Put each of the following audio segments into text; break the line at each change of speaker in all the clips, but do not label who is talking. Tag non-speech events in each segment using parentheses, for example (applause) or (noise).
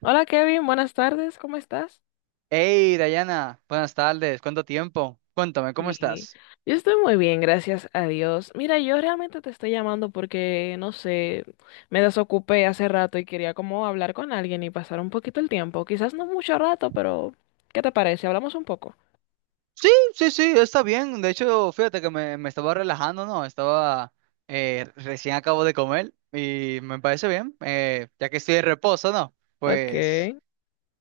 Hola Kevin, buenas tardes, ¿cómo estás?
Hey, Dayana, buenas tardes, ¿cuánto tiempo? Cuéntame, ¿cómo
Y
estás?
yo estoy muy bien, gracias a Dios. Mira, yo realmente te estoy llamando porque, no sé, me desocupé hace rato y quería como hablar con alguien y pasar un poquito el tiempo. Quizás no mucho rato, pero ¿qué te parece? Hablamos un poco.
Sí, sí, sí, está bien. De hecho, fíjate que me estaba relajando, ¿no? Estaba recién acabo de comer y me parece bien, ya que estoy de reposo, ¿no?
Ok,
Pues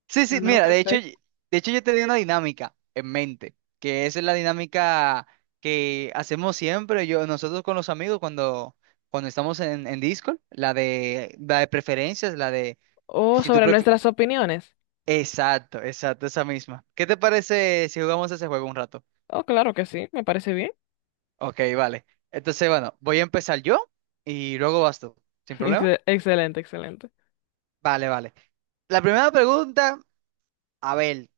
sí, sí,
ah, no,
mira, de hecho,
perfecto.
de hecho yo tenía una dinámica en mente, que esa es la dinámica que hacemos siempre, yo, nosotros con los amigos cuando estamos en Discord, la de preferencias, la de
O
si tú
sobre
pref-
nuestras opiniones.
exacto, exacto, esa misma. ¿Qué te parece si jugamos ese juego un rato?
Oh, claro que sí, me parece bien.
Ok, vale. Entonces, bueno, voy a empezar yo y luego vas tú. ¿Sin
(laughs)
problema?
Excelente, excelente.
Vale, vale. La primera pregunta, a ver,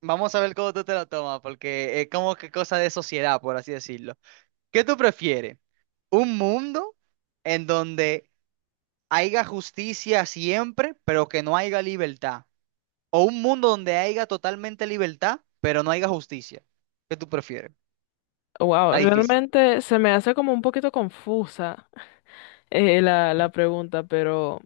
vamos a ver cómo tú te la tomas, porque es como que cosa de sociedad, por así decirlo. ¿Qué tú prefieres? ¿Un mundo en donde haya justicia siempre, pero que no haya libertad? ¿O un mundo donde haya totalmente libertad, pero no haya justicia? ¿Qué tú prefieres?
Wow,
Está difícil.
realmente se me hace como un poquito confusa, (laughs) la pregunta, pero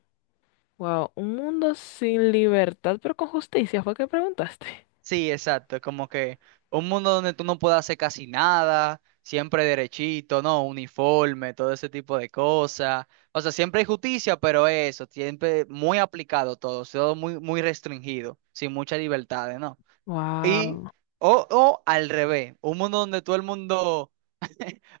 Wow, un mundo sin libertad, pero con justicia, fue que preguntaste.
Sí, exacto. Como que un mundo donde tú no puedes hacer casi nada, siempre derechito, ¿no? Uniforme, todo ese tipo de cosas. O sea, siempre hay justicia, pero eso, siempre muy aplicado todo, todo muy, muy restringido, sin muchas libertades, ¿no? Y,
Wow.
o al revés, un mundo donde todo el mundo,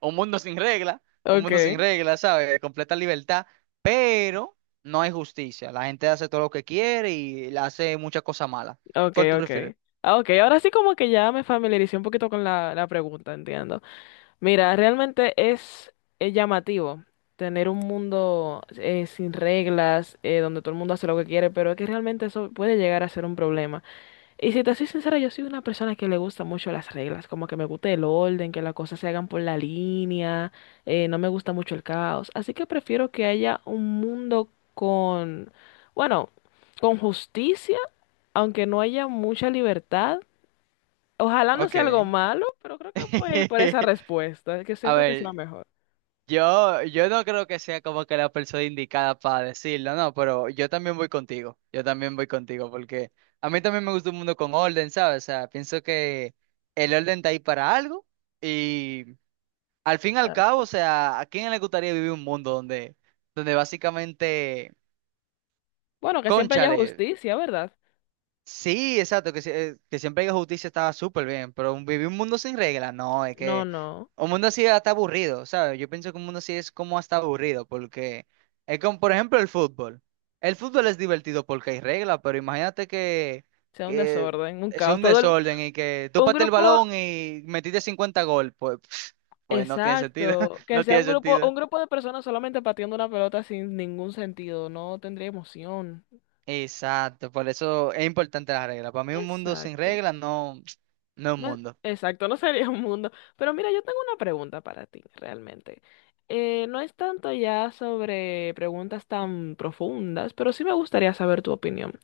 un mundo sin regla, un mundo
Okay,
sin regla, ¿sabes? De completa libertad, pero no hay justicia. La gente hace todo lo que quiere y le hace muchas cosas malas. ¿Cuál
okay,
tú prefieres?
okay. Ah, okay, ahora sí como que ya me familiaricé un poquito con la pregunta, entiendo. Mira, realmente es llamativo tener un mundo sin reglas, donde todo el mundo hace lo que quiere, pero es que realmente eso puede llegar a ser un problema. Y si te soy sincera, yo soy una persona que le gusta mucho las reglas, como que me gusta el orden, que las cosas se hagan por la línea, no me gusta mucho el caos, así que prefiero que haya un mundo con, bueno, con justicia, aunque no haya mucha libertad. Ojalá no
Ok.
sea algo malo, pero creo que voy a ir por esa
(laughs)
respuesta, que
A
siento que es la
ver,
mejor.
yo no creo que sea como que la persona indicada para decirlo, no, pero yo también voy contigo, yo también voy contigo, porque a mí también me gusta un mundo con orden, ¿sabes? O sea, pienso que el orden está ahí para algo y al fin y al cabo,
Exacto.
o sea, ¿a quién le gustaría vivir un mundo donde básicamente,
Bueno, que siempre haya
cónchale?
justicia, ¿verdad?
Sí, exacto, que, si- que siempre hay justicia estaba súper bien, pero vivir un mundo sin reglas, no, es
No,
que
no,
un mundo así está aburrido, ¿sabes? Yo pienso que un mundo así es como hasta aburrido, porque es como, por ejemplo, el fútbol. El fútbol es divertido porque hay reglas, pero imagínate
sea un
que
desorden, un
es
caos.
un desorden y que tú
Un
pateas el
grupo,
balón y metiste 50 gol, pues, (laughs) pues no tiene sentido, (laughs)
Exacto, que
no
sea
tiene sentido.
un grupo de personas solamente pateando una pelota sin ningún sentido, no tendría emoción.
Exacto, por eso es importante las reglas. Para mí un mundo sin
Exacto.
reglas no, (tsk) no es un
No,
mundo.
exacto, no sería un mundo. Pero mira, yo tengo una pregunta para ti, realmente. No es tanto ya sobre preguntas tan profundas, pero sí me gustaría saber tu opinión.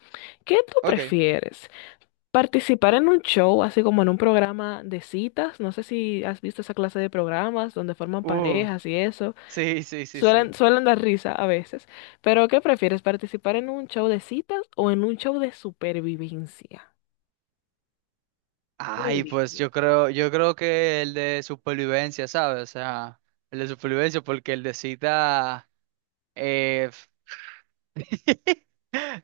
¿Qué tú
Ok.
prefieres? ¿Participar en un show, así como en un programa de citas? No sé si has visto esa clase de programas donde forman
Uh,
parejas y eso.
sí, sí, sí, sí.
Suelen dar risa a veces. Pero ¿qué prefieres? ¿Participar en un show de citas o en un show de supervivencia? Qué
Ay, pues
lindo.
yo creo que el de supervivencia, ¿sabes? O sea, el de supervivencia, porque el de cita,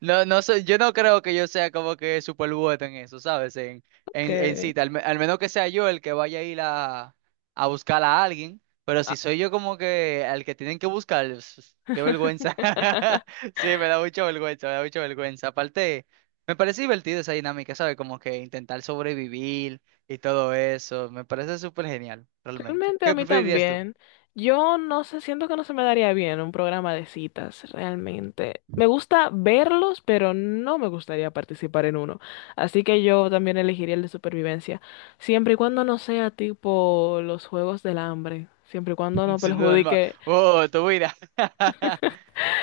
no, no sé, yo no creo que yo sea como que super bueno en eso, ¿sabes? En
Que
cita, al menos que sea yo el que vaya a ir a buscar a alguien, pero
ah.
si soy yo como que al que tienen que buscar, qué vergüenza.
(laughs)
(laughs) Sí, me da mucha vergüenza, me da mucha vergüenza. Aparte, me parece divertido esa dinámica, ¿sabes? Como que intentar sobrevivir y todo eso, me parece súper genial, realmente.
Realmente a
¿Qué
mí
preferirías tú?
también. Yo no sé, siento que no se me daría bien un programa de citas, realmente. Me gusta verlos, pero no me gustaría participar en uno. Así que yo también elegiría el de supervivencia, siempre y cuando no sea tipo los Juegos del Hambre, siempre y cuando
(laughs)
no
Sin duda,
perjudique.
tu vida. (laughs)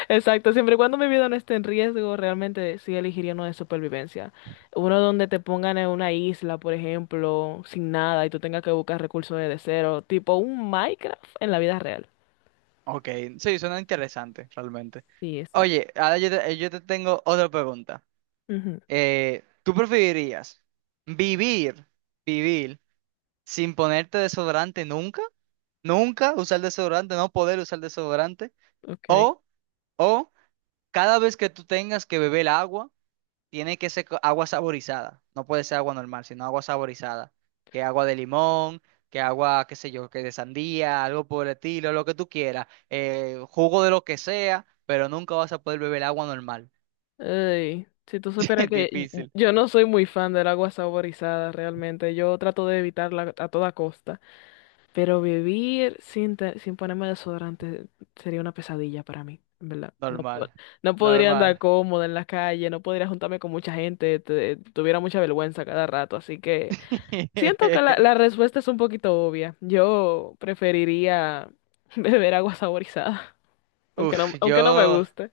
Exacto, siempre y cuando mi vida no esté en riesgo, realmente sí elegiría uno de supervivencia. Uno donde te pongan en una isla, por ejemplo, sin nada y tú tengas que buscar recursos desde cero, tipo un Minecraft en la vida real.
Ok, sí, suena interesante, realmente.
Sí, exacto.
Oye, ahora yo te tengo otra pregunta.
Ujú,
¿Tú preferirías vivir, vivir sin ponerte desodorante nunca? ¿Nunca usar desodorante, no poder usar desodorante?
okay.
¿O, o cada vez que tú tengas que beber agua, tiene que ser agua saborizada? No puede ser agua normal, sino agua saborizada. Que agua de limón, que agua, qué sé yo, que de sandía, algo por el estilo, lo que tú quieras. Jugo de lo que sea, pero nunca vas a poder beber agua normal.
Ey, si tú supieras
(laughs)
que
Difícil.
yo no soy muy fan del agua saborizada, realmente. Yo trato de evitarla a toda costa. Pero vivir sin ponerme desodorante sería una pesadilla para mí, en verdad.
Normal.
No podría
Normal.
andar cómoda en la calle, no podría juntarme con mucha gente, tuviera mucha vergüenza cada rato. Así que siento que la
(laughs)
respuesta es un poquito obvia. Yo preferiría (laughs) beber agua saborizada,
Uf, yo.
aunque no me guste.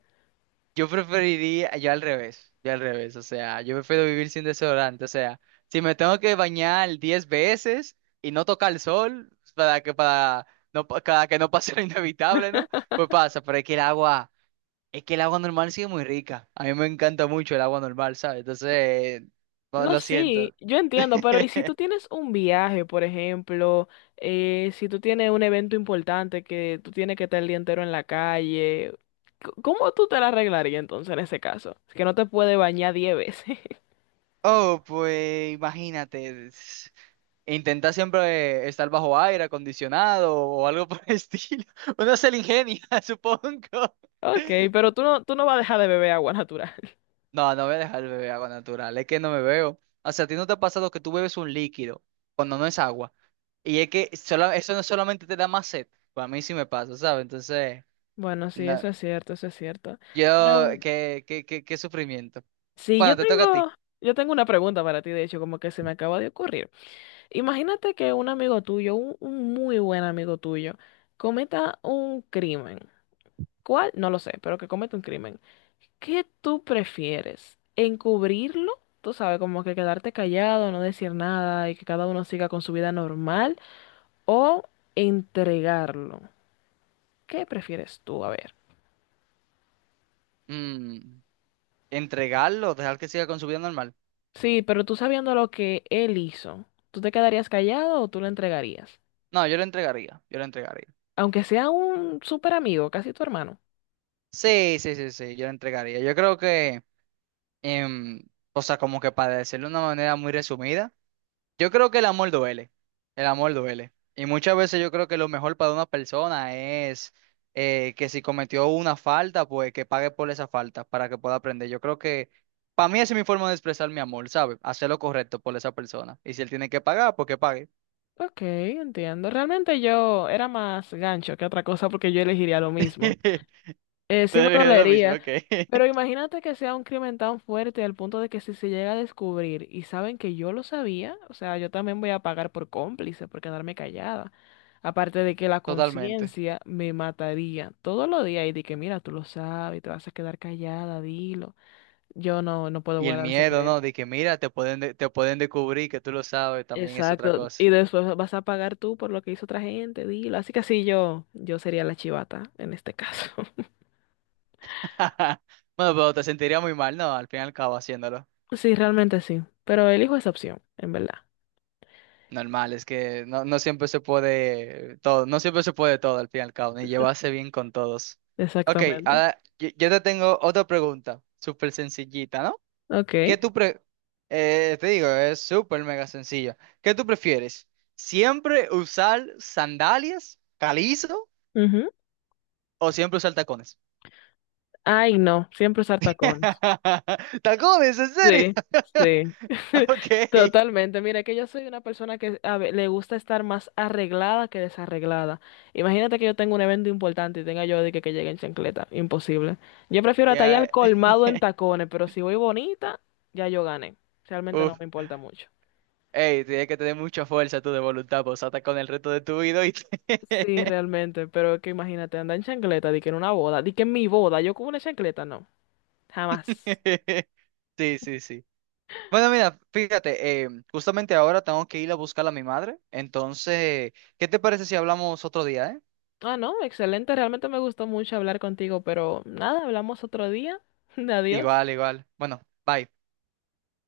Yo preferiría, yo al revés, o sea, yo prefiero vivir sin desodorante, o sea, si me tengo que bañar 10 veces y no tocar el sol para que para no para que no pase lo inevitable, ¿no? Pues pasa, pero es que el agua normal sí es muy rica. A mí me encanta mucho el agua normal, ¿sabes? Entonces, no,
No,
lo
sí,
siento.
yo entiendo, pero ¿y si
(laughs)
tú tienes un viaje, por ejemplo, si tú tienes un evento importante que tú tienes que estar el día entero en la calle, ¿cómo tú te la arreglarías entonces en ese caso? Es que no te puede bañar 10 veces. (laughs)
Oh, pues imagínate. Intenta siempre estar bajo aire acondicionado o algo por el estilo. (laughs) Uno se le ingenia, (laughs) supongo.
Ok, pero tú no vas a dejar de beber agua natural. (laughs)
No, no voy a dejar el bebé agua natural, es que no me veo. O sea, ¿a ti no te ha pasado que tú bebes un líquido cuando no es agua? Y es que eso no solamente te da más sed, para mí sí me pasa, ¿sabes? Entonces,
Bueno, sí,
no,
eso es cierto, eso es cierto.
yo,
Pero
qué sufrimiento.
sí,
Bueno, te toca a ti.
yo tengo una pregunta para ti, de hecho, como que se me acaba de ocurrir. Imagínate que un amigo tuyo, un muy buen amigo tuyo, cometa un crimen. ¿Cuál? No lo sé, pero que comete un crimen. ¿Qué tú prefieres? ¿Encubrirlo? Tú sabes, como que quedarte callado, no decir nada y que cada uno siga con su vida normal. ¿O entregarlo? ¿Qué prefieres tú? A ver.
Mm, ¿entregarlo o dejar que siga con su vida normal?
Sí, pero tú sabiendo lo que él hizo, ¿tú te quedarías callado o tú lo entregarías?
No, yo lo entregaría, yo lo entregaría.
Aunque sea un súper amigo, casi tu hermano.
Sí, sí, sí, sí, yo lo entregaría. Yo creo que, em, o sea, como que para decirlo de una manera muy resumida, yo creo que el amor duele, el amor duele. Y muchas veces yo creo que lo mejor para una persona es que si cometió una falta, pues que pague por esa falta para que pueda aprender. Yo creo que para mí esa es mi forma de expresar mi amor, ¿sabes? Hacer lo correcto por esa persona. Y si él tiene que pagar, pues que pague.
Ok, entiendo. Realmente yo era más gancho que otra cosa porque yo elegiría lo mismo.
(laughs)
Sí me
Te dije lo mismo,
dolería,
ok.
pero
(laughs)
imagínate que sea un crimen tan fuerte al punto de que si se llega a descubrir y saben que yo lo sabía, o sea, yo también voy a pagar por cómplice, por quedarme callada. Aparte de que la
Totalmente.
conciencia me mataría todos los días y de que, mira, tú lo sabes, te vas a quedar callada, dilo. Yo no, no puedo
Y el
guardar
miedo, ¿no?
secreto.
De que mira, te pueden descubrir que tú lo sabes, también es otra
Exacto.
cosa.
Y después vas a pagar tú por lo que hizo otra gente, dilo. Así que sí, yo sería la chivata en este caso. (laughs)
(laughs) Bueno, pero te sentiría muy mal, ¿no? Al fin y al cabo haciéndolo.
Sí, realmente sí. Pero elijo esa opción, en verdad.
Normal, es que no, no siempre se puede todo, no siempre se puede todo al fin y al cabo, ni llevarse bien con todos. Ok,
Exactamente.
ahora yo te tengo otra pregunta, súper sencillita, ¿no?
Ok.
¿Qué tú pre- Te digo, es súper mega sencillo. ¿Qué tú prefieres? ¿Siempre usar sandalias, calizo,
Ujú.
o siempre usar tacones?
Ay, no, siempre usar tacones.
(laughs) ¡Tacones, en serio!
Sí,
(laughs)
sí. (laughs)
Ok.
Totalmente. Mira, que yo soy una persona que le gusta estar más arreglada que desarreglada. Imagínate que yo tengo un evento importante y tenga yo que llegue en chancleta. Imposible. Yo prefiero atallar
Ya.
al colmado en
(laughs)
tacones, pero si voy bonita, ya yo gané. Realmente no
Uf.
me importa mucho.
Ey, tienes que tener mucha fuerza tú de voluntad, pues ata con el resto de tu vida y (laughs)
Sí, realmente, pero es que imagínate, andar en chancleta, di que en una boda, di que en mi boda, yo con una chancleta, no, jamás.
sí, sí, sí. Bueno, mira, fíjate, justamente ahora tengo que ir a buscar a mi madre. Entonces, ¿qué te parece si hablamos otro día, eh?
Ah, no, excelente. Realmente me gustó mucho hablar contigo, pero nada, hablamos otro día. (laughs) Adiós.
Igual, igual. Bueno, bye.